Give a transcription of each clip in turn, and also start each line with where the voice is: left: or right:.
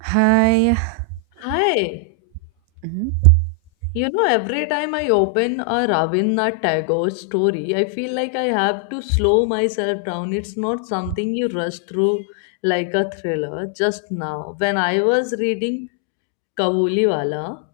right: Hi.
left: Hi.
right: Mhm.
left: You know, every time I open a Ravindra Tagore story, I feel like I have to slow myself down. It's not something you rush through like a thriller. Just now, when I was reading Kabuliwala,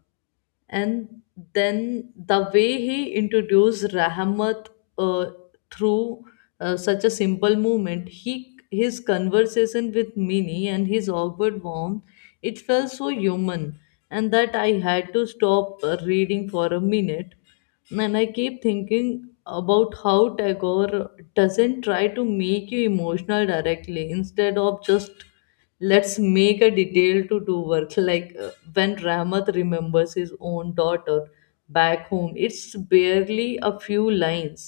left: and then the way he introduced Rahmat uh, through such a simple movement. He, his conversation with Minnie and his awkward warmth, it felt so human, and that I had to stop reading for a minute. And I keep thinking about how Tagore doesn't try to make you emotional directly instead of just let's make a detail to do work like when ramath remembers his own daughter back home, it's barely a few lines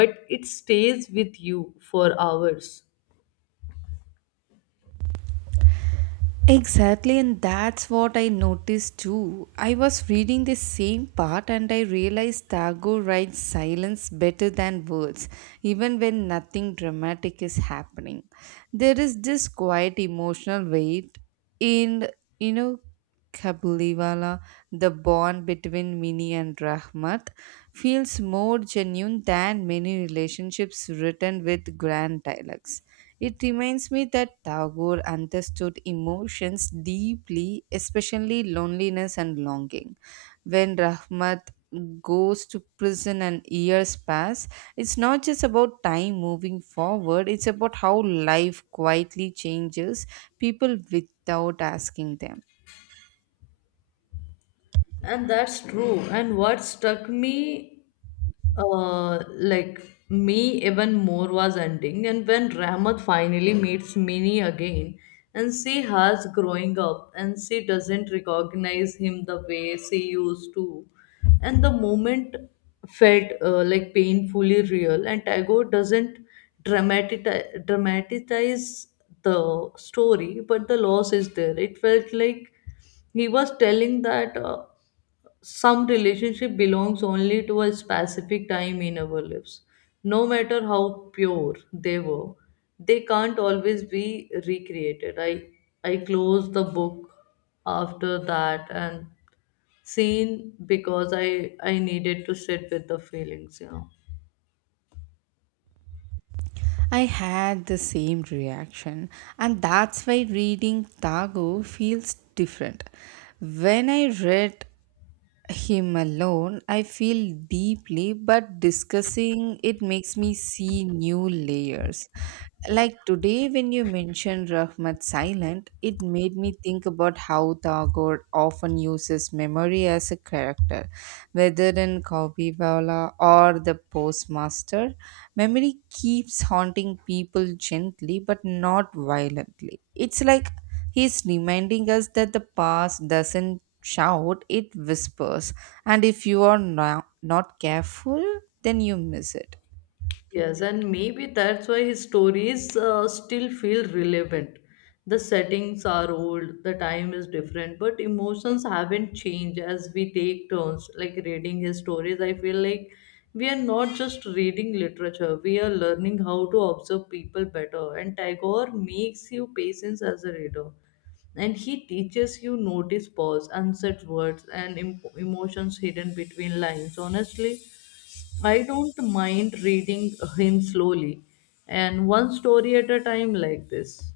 left: but it stays with you for hours.
right: Exactly, and that's what I noticed too. I was reading the same part and I realized Tagore writes silence better than words, even when nothing dramatic is happening. There is this quiet emotional weight in, you know, Kabuliwala, the bond between Mini and Rahmat feels more genuine than many relationships written with grand dialogues. It reminds me that Tagore understood emotions deeply, especially loneliness and longing. When Rahmat goes to prison and years pass, it's not just about time moving forward, it's about how life quietly changes people without asking them.
left: And that's true. And what struck me like me, even more was ending, and when Rahmat finally meets Mini again, and she has growing up, and she doesn't recognize him the way she used to, and the moment felt like painfully real, and Tagore doesn't dramatize the story, but the loss is there. It felt like he was telling that. Some relationship belongs only to a specific time in our lives, no matter how pure they were, they can't always be recreated. I closed the book after that and seen because I needed to sit with the feelings.
right: I had the same reaction, and that's why reading Tagore feels different. When I read him alone, I feel deeply, but discussing it makes me see new layers. Like today, when you mentioned Rahmat Silent, it made me think about how Tagore often uses memory as a character. Whether in Kaupiwala or the postmaster, memory keeps haunting people gently but not violently. It's like he's reminding us that the past doesn't shout, it whispers. And if you are not careful, then you miss it.
left: Yes, and maybe that's why his stories still feel relevant. The settings are old, the time is different, but emotions haven't changed as we take turns. Like reading his stories, I feel like we are not just reading literature, we are learning how to observe people better. And Tagore makes you patience as a reader. And he teaches you notice pause, unsaid words, and emotions hidden between lines. Honestly, I don't mind reading him slowly and one story at a time like this.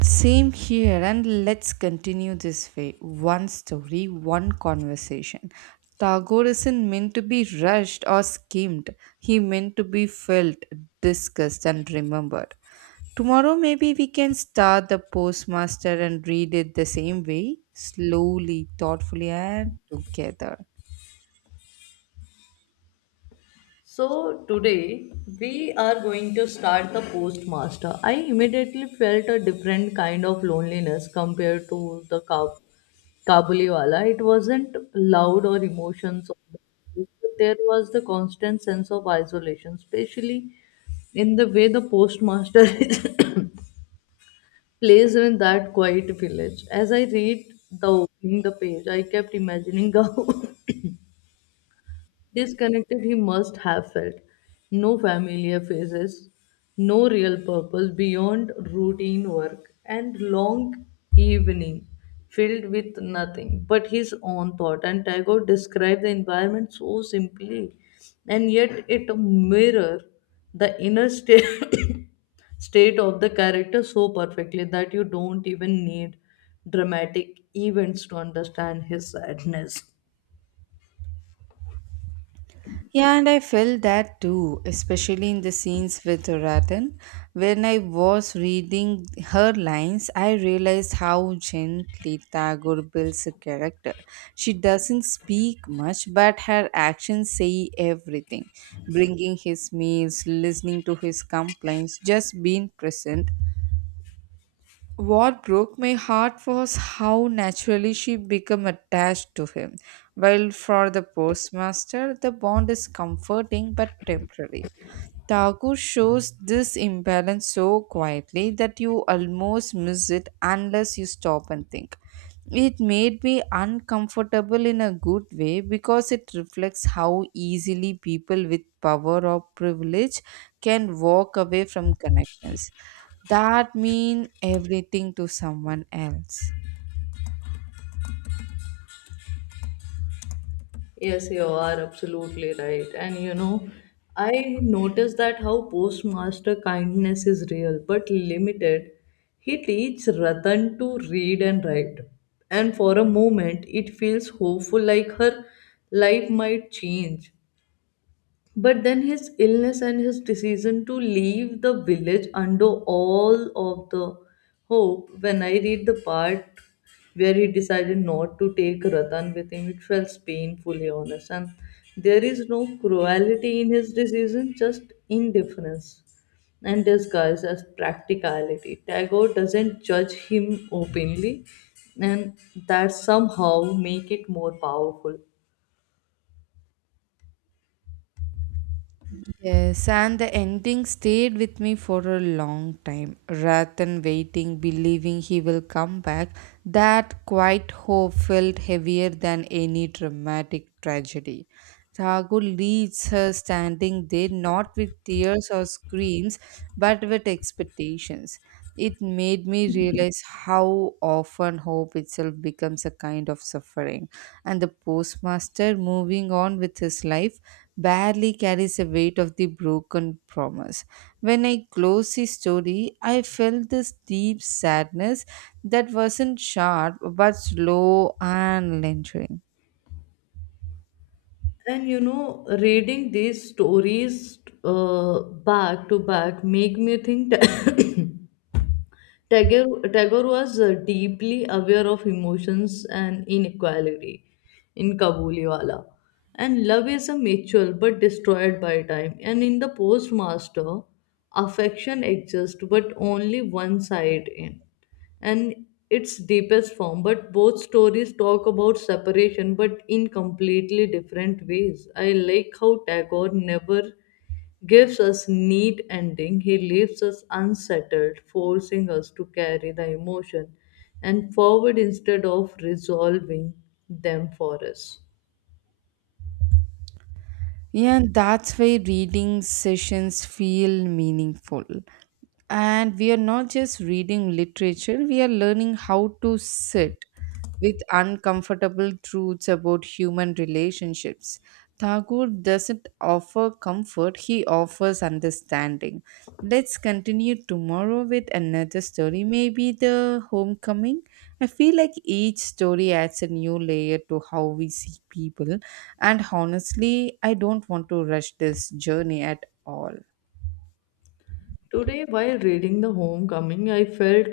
right: Same here, and let's continue this way, one story, one conversation. Tagore isn't meant to be rushed or skimmed, he meant to be felt, discussed, and remembered. Tomorrow, maybe we can start the postmaster and read it the same way, slowly, thoughtfully, and together.
left: So today we are going to start the postmaster. I immediately felt a different kind of loneliness compared to the Kabuliwala. It wasn't loud or emotions. But there was the constant sense of isolation, especially in the way the postmaster is place in that quiet village. As I read the opening the page, I kept imagining how disconnected he must have felt. No familiar faces, no real purpose beyond routine work and long evening filled with nothing but his own thought. And Tagore described the environment so simply, and yet it mirror the inner state state of the character so perfectly that you don't even need dramatic events to understand his sadness.
right: Yeah, and I felt that too, especially in the scenes with Ratan. When I was reading her lines, I realized how gently Tagore builds a character. She doesn't speak much, but her actions say everything. Bringing his meals, listening to his complaints, just being present. What broke my heart was how naturally she became attached to him. While for the postmaster, the bond is comforting but temporary. Taku shows this imbalance so quietly that you almost miss it unless you stop and think. It made me uncomfortable in a good way because it reflects how easily people with power or privilege can walk away from connections that mean everything to someone else.
left: Yes, you are absolutely right. And you know, I noticed that how postmaster kindness is real but limited. He teaches Ratan to read and write. And for a moment, it feels hopeful like her life might change. But then his illness and his decision to leave the village undo all of the hope. When I read the part where he decided not to take Ratan with him, it felt painfully honest. And there is no cruelty in his decision, just indifference and disguised as practicality. Tagore doesn't judge him openly, and that somehow make it more powerful.
right: Yes, and the ending stayed with me for a long time. Rather than waiting, believing he will come back, that quiet hope felt heavier than any dramatic tragedy. Tagore leaves her standing there, not with tears or screams, but with expectations. It made me realize how often hope itself becomes a kind of suffering. And the postmaster, moving on with his life, barely carries the weight of the broken promise. When I close the story, I felt this deep sadness that wasn't sharp but slow and lingering.
left: And you know, reading these stories back to back make me think. Tagore was deeply aware of emotions and inequality in Kabuliwala. And love is a mutual but destroyed by time. And in the postmaster, affection exists but only one side in. And its deepest form. But both stories talk about separation but in completely different ways. I like how Tagore never gives us neat ending, he leaves us unsettled, forcing us to carry the emotion and forward instead of resolving them for us.
right: Yeah, and that's why reading sessions feel meaningful. And we are not just reading literature, we are learning how to sit with uncomfortable truths about human relationships. Tagore doesn't offer comfort, he offers understanding. Let's continue tomorrow with another story, maybe The Homecoming. I feel like each story adds a new layer to how we see people, and honestly, I don't want to rush this journey at all.
left: Today while reading the homecoming, I felt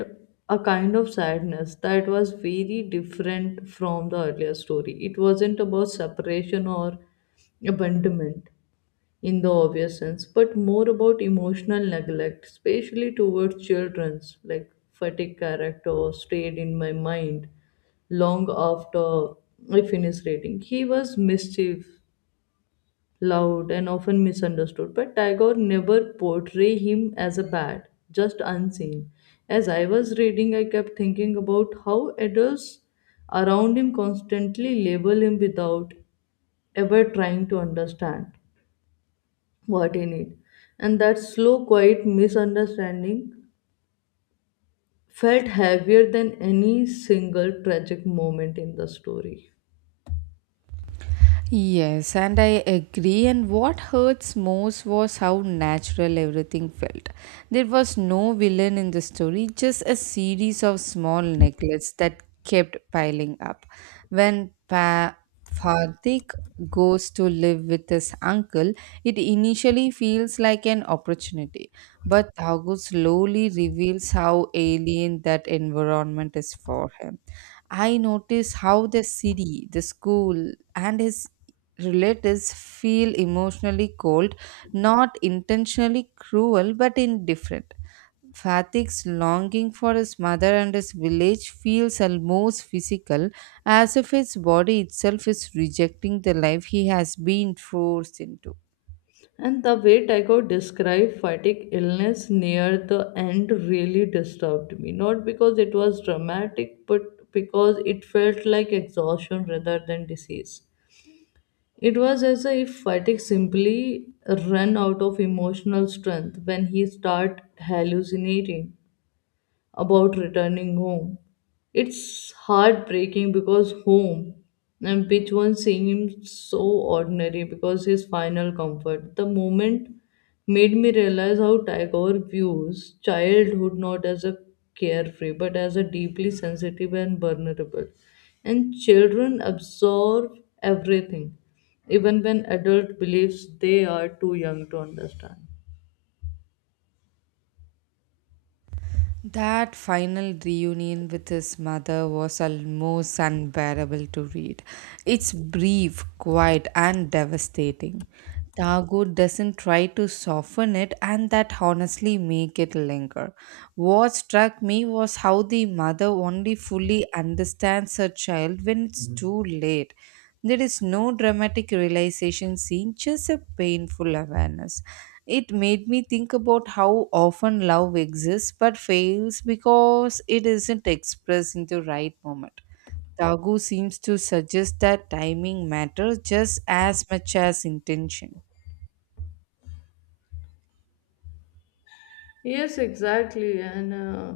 left: a kind of sadness that was very different from the earlier story. It wasn't about separation or abandonment in the obvious sense, but more about emotional neglect, especially towards children's like fatigue character stayed in my mind long after I finished reading. He was mischief, loud, and often misunderstood, but Tagore never portrayed him as a bad, just unseen. As I was reading, I kept thinking about how adults around him constantly label him without ever trying to understand what in it, and that slow quiet misunderstanding felt heavier than any single tragic moment in the story.
right: Yes, and I agree. And what hurts most was how natural everything felt. There was no villain in the story, just a series of small necklaces that kept piling up. When Fardik goes to live with his uncle, it initially feels like an opportunity, but Thago slowly reveals how alien that environment is for him. I notice how the city, the school, and his relatives feel emotionally cold, not intentionally cruel but indifferent. Fatik's longing for his mother and his village feels almost physical, as if his body itself is rejecting the life he has been forced into.
left: And the way tycho described fatigue illness near the end really disturbed me, not because it was dramatic but because it felt like exhaustion rather than disease. It was as if fatigue simply ran out of emotional strength when he started hallucinating about returning home. It's heartbreaking because home and which one seems so ordinary because his final comfort. The moment made me realize how Tagore views childhood not as a carefree but as a deeply sensitive and vulnerable. And children absorb everything, even when adult believes they are too young to understand.
right: That final reunion with his mother was almost unbearable to read. It's brief, quiet, and devastating. Tagore doesn't try to soften it, and that honestly make it linger. What struck me was how the mother only fully understands her child when it's too late. There is no dramatic realization scene, just a painful awareness. It made me think about how often love exists but fails because it isn't expressed in the right moment. Tagu seems to suggest that timing matters just as much as intention.
left: Yes, exactly. And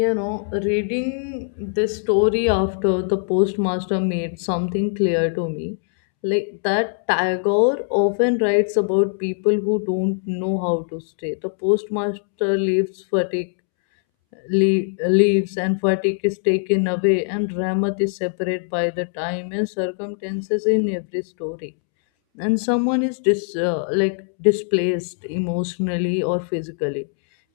left: you know, reading this story after the postmaster made something clear to me, like that tagore often writes about people who don't know how to stay. The postmaster leaves fatigue, leaves, and fatigue is taken away, and Ramat is separate by the time and circumstances. In every story, and someone is like displaced emotionally or physically,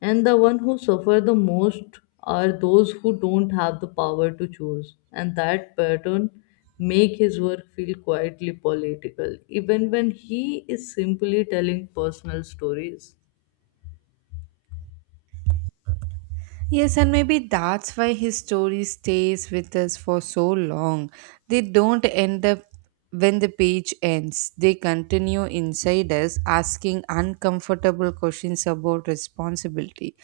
left: and the one who suffer the most are those who don't have the power to choose, and that pattern make his work feel quietly political even when he is simply telling personal stories.
right: Yes, and maybe that's why his story stays with us for so long. They don't end up when the page ends, they continue inside us, asking uncomfortable questions about responsibility,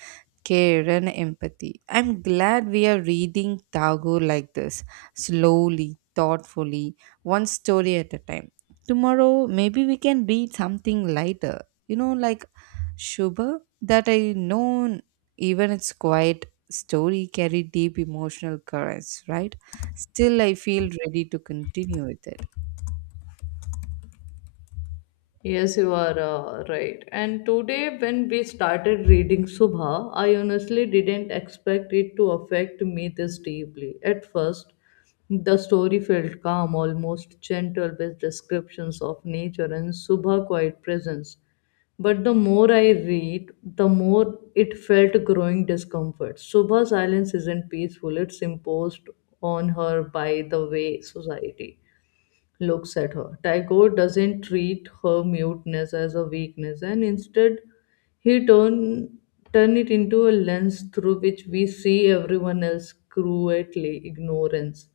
right: care, and empathy. I'm glad we are reading Tagore like this, slowly, thoughtfully, one story at a time. Tomorrow, maybe we can read something lighter, you know, like Shubha, that I know even its quiet story carried deep emotional currents, right? Still I feel ready to continue with it.
left: Yes, you are right. And today, when we started reading Subha, I honestly didn't expect it to affect me this deeply. At first, the story felt calm, almost gentle, with descriptions of nature and Subha quiet presence. But the more I read, the more it felt growing discomfort. Subha's silence isn't peaceful, it's imposed on her by the way society looks at her. Tycho doesn't treat her muteness as a weakness, and instead, he turn it into a lens through which we see everyone else cruelly ignorance.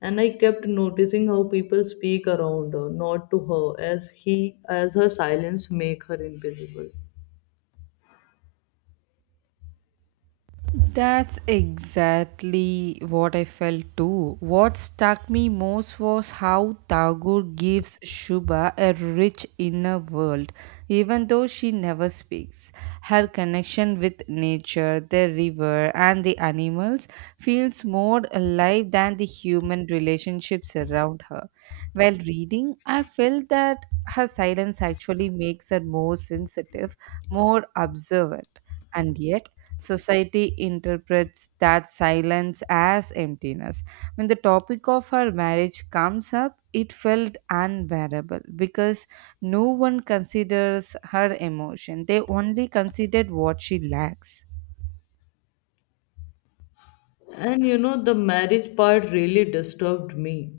left: And I kept noticing how people speak around her, not to her, as he as her silence make her invisible.
right: That's exactly what I felt too. What struck me most was how Tagore gives Shubha a rich inner world, even though she never speaks. Her connection with nature, the river, and the animals feels more alive than the human relationships around her. While reading, I felt that her silence actually makes her more sensitive, more observant. And yet, society interprets that silence as emptiness. When the topic of her marriage comes up, it felt unbearable because no one considers her emotion, they only considered what she lacks.
left: And you know, the marriage part really disturbed me.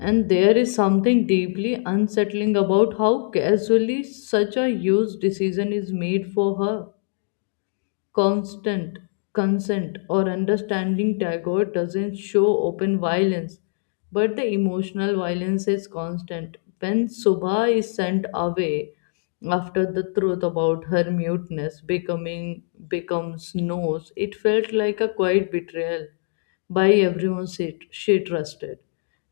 left: And there is something deeply unsettling about how casually such a huge decision is made for her constant consent or understanding. Tagore doesn't show open violence, but the emotional violence is constant. When subha is sent away after the truth about her muteness becoming becomes knows, it felt like a quiet betrayal by everyone she trusted,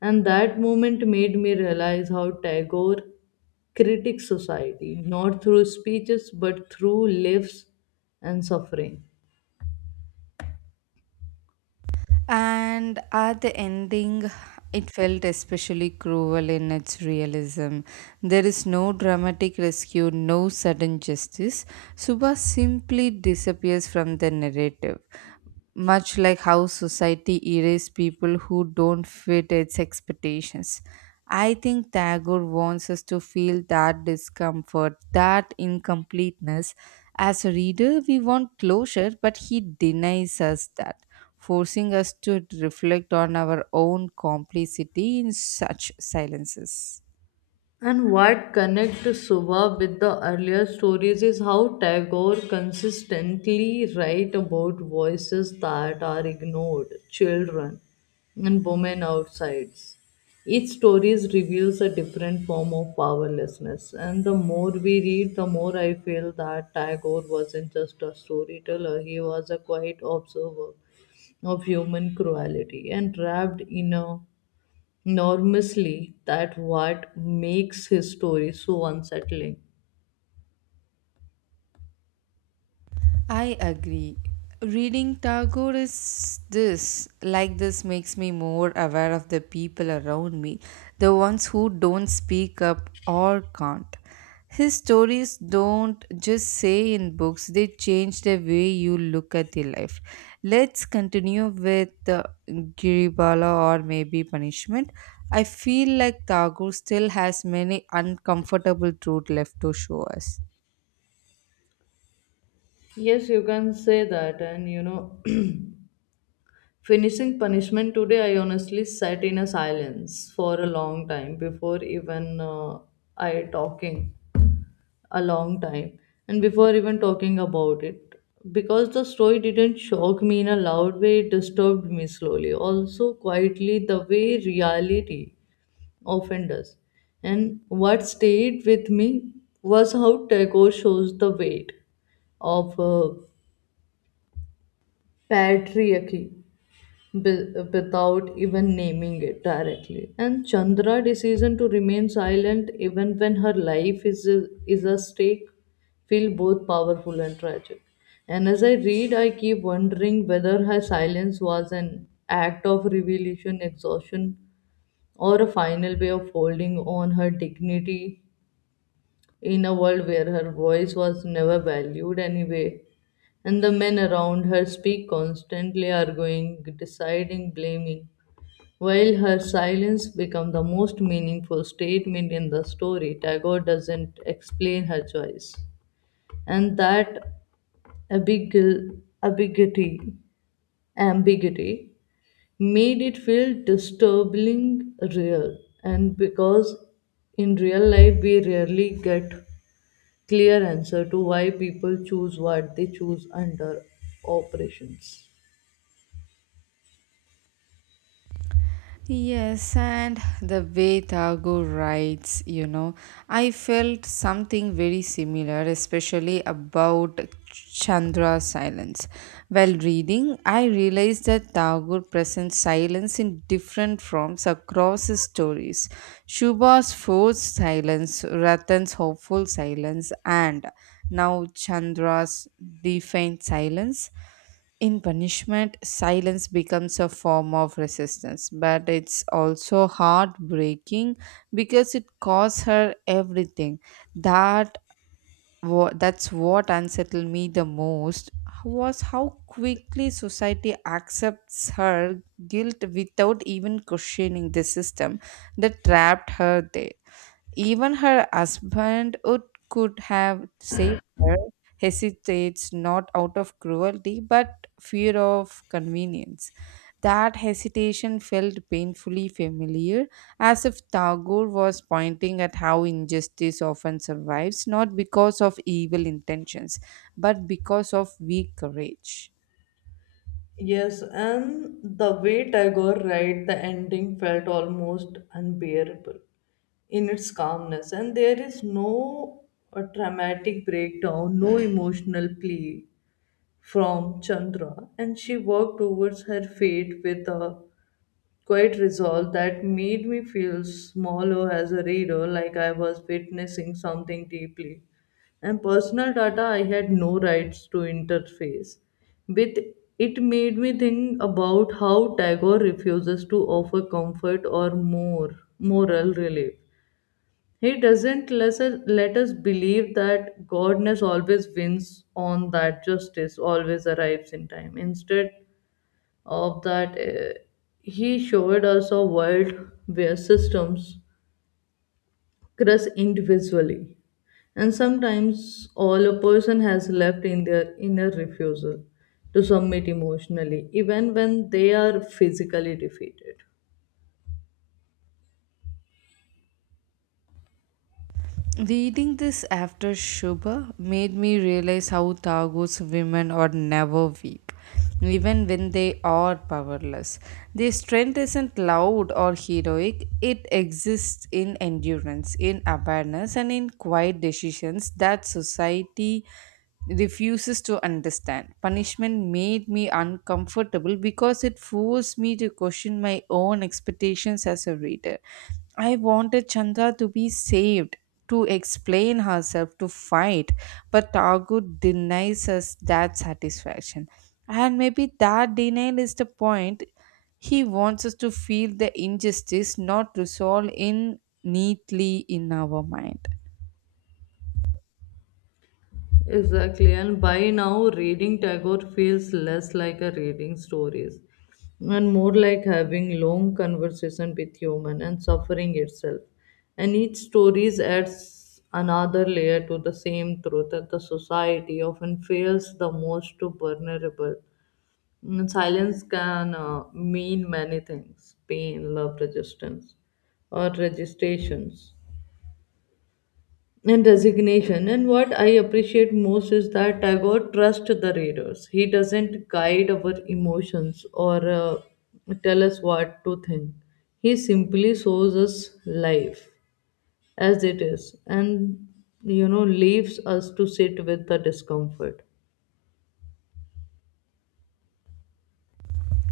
left: and that moment made me realize how tagore critics society not through speeches but through lives and suffering.
right: And at the ending, it felt especially cruel in its realism. There is no dramatic rescue, no sudden justice. Subha simply disappears from the narrative, much like how society erases people who don't fit its expectations. I think Tagore wants us to feel that discomfort, that incompleteness. As a reader, we want closure, but he denies us that, forcing us to reflect on our own complicity in such silences.
left: And what connects Suba with the earlier stories is how Tagore consistently writes about voices that are ignored, children and women outsides. Each story reveals a different form of powerlessness, and the more we read, the more I feel that Tagore wasn't just a storyteller, he was a quiet observer of human cruelty and wrapped in a enormously that what makes his story so unsettling.
right: I agree. Reading Tagore is this, like this, makes me more aware of the people around me, the ones who don't speak up or can't. His stories don't just say in books, they change the way you look at your life. Let's continue with Giribala or maybe Punishment. I feel like Tagore still has many uncomfortable truth left to show us.
left: Yes, you can say that. And you know, finishing punishment today, I honestly sat in a silence for a long time before even I talking a long time and before even talking about it, because the story didn't shock me in a loud way, it disturbed me slowly. Also, quietly, the way reality offenders. And what stayed with me was how Tagore shows the weight of patriarchy without even naming it directly. And Chandra' decision to remain silent even when her life is at stake feel both powerful and tragic. And as I read, I keep wondering whether her silence was an act of revelation, exhaustion, or a final way of holding on her dignity in a world where her voice was never valued anyway, and the men around her speak constantly, arguing, deciding, blaming, while her silence becomes the most meaningful statement in the story. Tagore doesn't explain her choice, and that ambig- ambiguity, ambiguity made it feel disturbingly real. And because in real life we rarely get clear answer to why people choose what they choose under operations.
right: Yes, and the way Tagore writes, you know, I felt something very similar, especially about Chandra's silence. While reading, I realized that Tagore presents silence in different forms across his stories. Shubha's forced silence, Ratan's hopeful silence, and now Chandra's defiant silence. In punishment, silence becomes a form of resistance, but it's also heartbreaking because it costs her everything. That that's what unsettled me the most was how quickly society accepts her guilt without even questioning the system that trapped her there. Even her husband, who could have saved her, hesitates not out of cruelty but fear of convenience. That hesitation felt painfully familiar, as if Tagore was pointing at how injustice often survives not because of evil intentions but because of weak courage.
left: Yes, and the way Tagore write the ending felt almost unbearable in its calmness, and there is no dramatic breakdown, no emotional plea from Chandra, and she worked towards her fate with a quite resolve that made me feel smaller as a reader, like I was witnessing something deeply. And personal data I had no rights to interface with. It made me think about how Tagore refuses to offer comfort or more moral relief. He doesn't let us believe that godness always wins on that justice always arrives in time. Instead, of that he showed us a world where systems crush individually, and sometimes all a person has left in their inner refusal to submit emotionally even when they are physically defeated.
right: Reading this after Shubha made me realize how Tagore's women are never weak, even when they are powerless. Their strength isn't loud or heroic, it exists in endurance, in awareness, and in quiet decisions that society refuses to understand. Punishment made me uncomfortable because it forced me to question my own expectations as a reader. I wanted Chandra to be saved, to explain herself, to fight, but Tagore denies us that satisfaction. And maybe that denial is the point. He wants us to feel the injustice not resolved in neatly in our mind.
left: Exactly, and by now, reading Tagore feels less like a reading stories and more like having long conversation with human and suffering itself. And each stories adds another layer to the same truth that the society often fails the most to vulnerable. And silence can mean many things: pain, love, resistance, or registrations and resignation. And what I appreciate most is that Tagore trusts the readers. He doesn't guide our emotions or tell us what to think. He simply shows us life as it is and, leaves us to sit with the discomfort.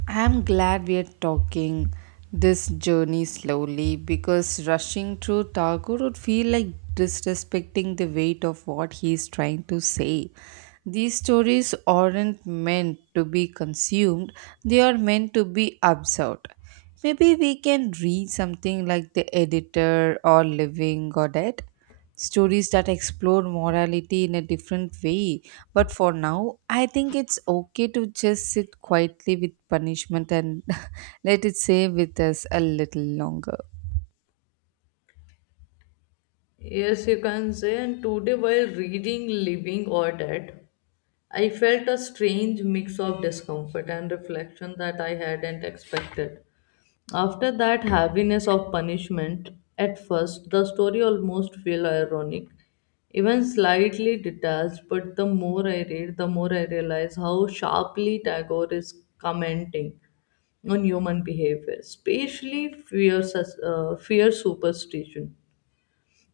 right: I'm glad we're talking this journey slowly because rushing through Tagore would feel like disrespecting the weight of what he's trying to say. These stories aren't meant to be consumed, they are meant to be absorbed. Maybe we can read something like The Editor or Living Godet, stories that explore morality in a different way, but for now, I think it's okay to just sit quietly with punishment and let it stay with us a little longer.
left: Yes, you can say. And today, while reading Living or Dead, I felt a strange mix of discomfort and reflection that I hadn't expected. After that heaviness of punishment, at first the story almost felt ironic, even slightly detached, but the more I read, the more I realize how sharply Tagore is commenting on human behavior, especially fear, fear superstition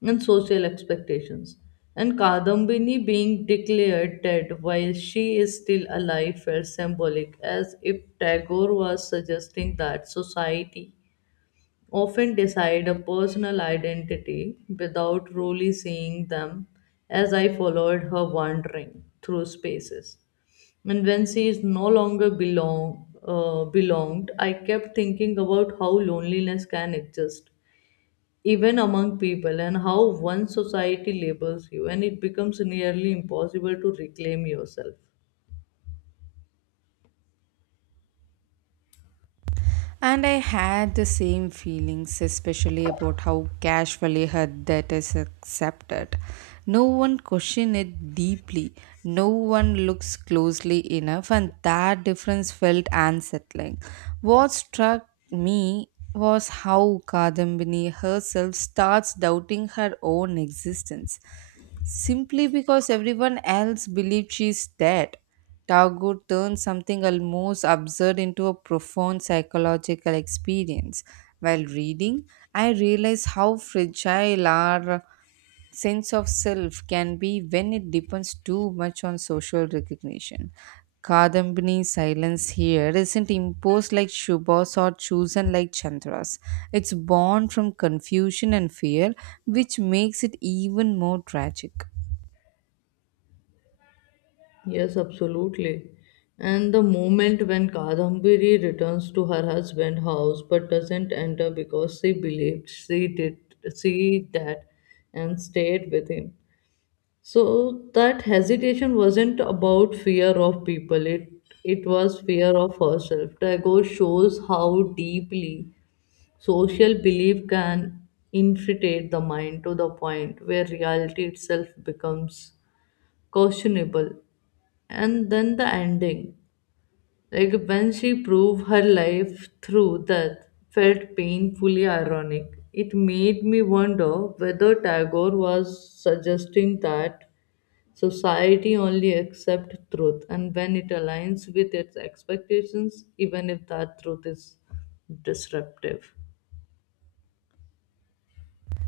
left: and social expectations. And Kadambini being declared dead while she is still alive felt symbolic, as if Tagore was suggesting that society often decide a personal identity without really seeing them as I followed her wandering through spaces. And when she is no longer belonged, I kept thinking about how loneliness can exist even among people, and how one society labels you, and it becomes nearly impossible to reclaim yourself.
right: And I had the same feelings, especially about how casually her debt is accepted. No one questioned it deeply, no one looks closely enough, and that difference felt unsettling. What struck me was how Kadambini herself starts doubting her own existence, simply because everyone else believed she's dead. Tagore turned something almost absurd into a profound psychological experience. While reading, I realized how fragile our sense of self can be when it depends too much on social recognition. Kadambini's silence here isn't imposed like Shubha's or chosen like Chandra's. It's born from confusion and fear, which makes it even more tragic.
left: Yes, absolutely. And the moment when Kadambiri returns to her husband's house but doesn't enter because she believed she did, she that and stayed with him. So that hesitation wasn't about fear of people, it was fear of herself. Tagore shows how deeply social belief can infiltrate the mind to the point where reality itself becomes questionable. And then the ending, like when she proved her life through death, felt painfully ironic. It made me wonder whether Tagore was suggesting that society only accepts truth and when it aligns with its expectations, even if that truth is disruptive.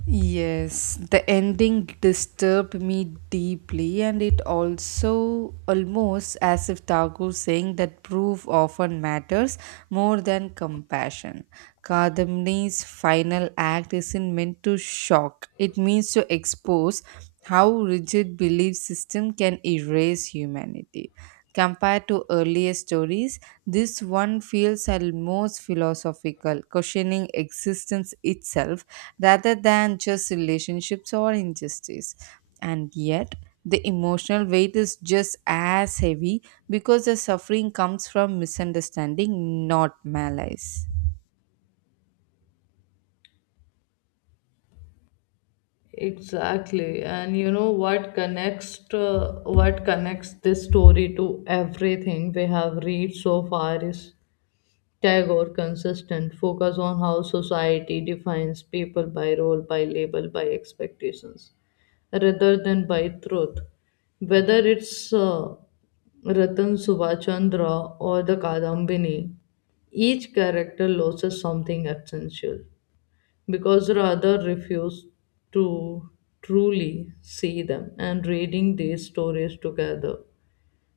right: Yes, the ending disturbed me deeply, and it also almost as if Tagore saying that proof often matters more than compassion. Kadamni's final act isn't meant to shock, it means to expose how rigid belief system can erase humanity. Compared to earlier stories, this one feels a most philosophical, questioning existence itself rather than just relationships or injustice. And yet, the emotional weight is just as heavy because the suffering comes from misunderstanding, not malice.
left: Exactly. And you know what connects this story to everything we have read so far is Tagore consistent focus on how society defines people by role, by label, by expectations, rather than by truth. Whether it's Ratan Subhachandra or the Kadambini, each character loses something essential because rather refuse to truly see them, and reading these stories together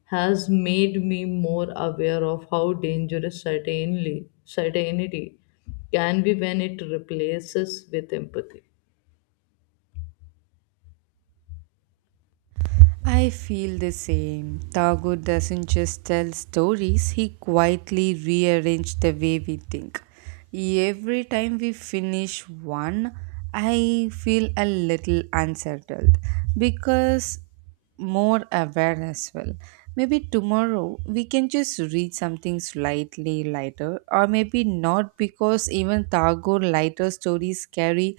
left: has made me more aware of how dangerous certainly certainty can be when it replaces with empathy.
right: I feel the same. Tagore doesn't just tell stories, he quietly rearranges the way we think. Every time we finish one, I feel a little unsettled because more aware as well. Maybe tomorrow we can just read something slightly lighter, or maybe not, because even Tagore lighter stories carry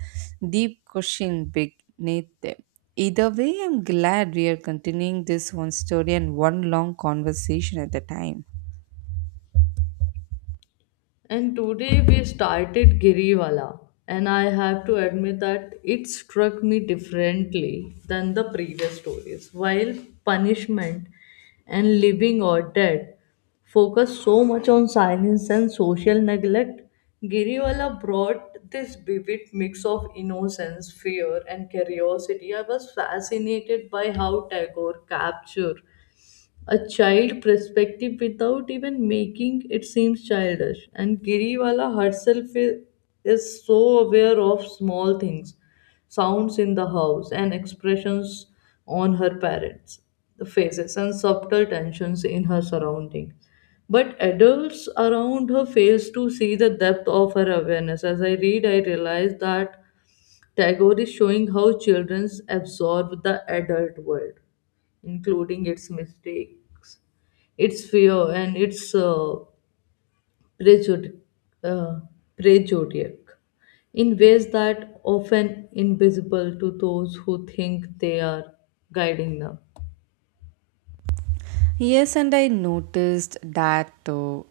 right: deep question beneath them. Either way, I'm glad we are continuing this one story and one long conversation at a time.
left: And today we started Giriwala, and I have to admit that it struck me differently than the previous stories. While punishment and living or dead focus so much on silence and social neglect, Giriwala brought this vivid mix of innocence, fear, and curiosity. I was fascinated by how Tagore captured a child perspective without even making it seems childish. And Giriwala herself is so aware of small things, sounds in the house, and expressions on her parents' faces, and subtle tensions in her surroundings. But adults around her fails to see the depth of her awareness. As I read, I realize that Tagore is showing how children absorb the adult world including its mistakes, its fear, and its prejudi- uh, prejudice in ways that often invisible to those who think they are guiding them.
right: Yes, and I noticed that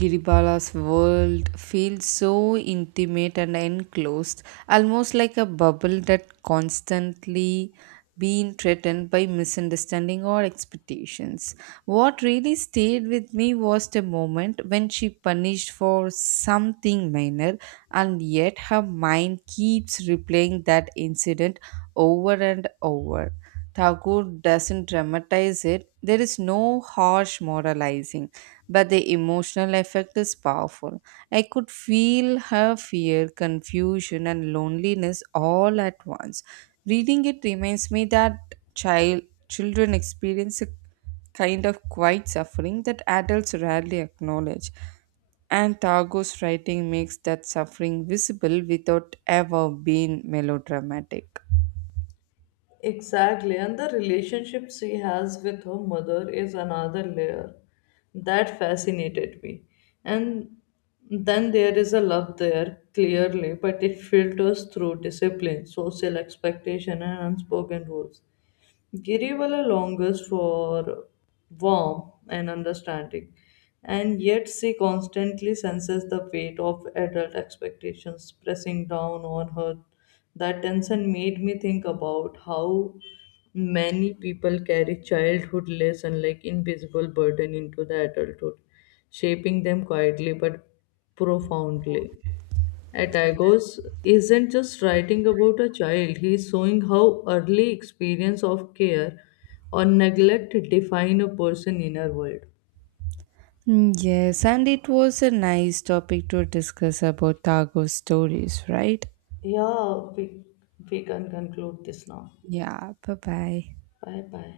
right: Giribala's world feels so intimate and enclosed, almost like a bubble that constantly being threatened by misunderstanding or expectations. What really stayed with me was the moment when she punished for something minor, and yet her mind keeps replaying that incident over and over. Thakur doesn't dramatize it. There is no harsh moralizing, but the emotional effect is powerful. I could feel her fear, confusion, and loneliness all at once. Reading it reminds me that child children experience a kind of quiet suffering that adults rarely acknowledge. And Tagor's writing makes that suffering visible without ever being melodramatic.
left: Exactly, and the relationship she has with her mother is another layer that fascinated me. And then there is a love there, clearly, but it filters through discipline, social expectation, and unspoken rules. Giriwala longs for warmth and understanding, and yet she constantly senses the weight of adult expectations pressing down on her. That tension made me think about how many people carry childhood lesson like invisible burden into the adulthood, shaping them quietly but profoundly. Atagos isn't just writing about a child, he's showing how early experience of care or neglect define a person's inner world.
right: Mm, yes, and it was a nice topic to discuss about Tagore stories, right?
left: Yeah, we can conclude this now.
right: Yeah, bye bye.
left: Bye bye.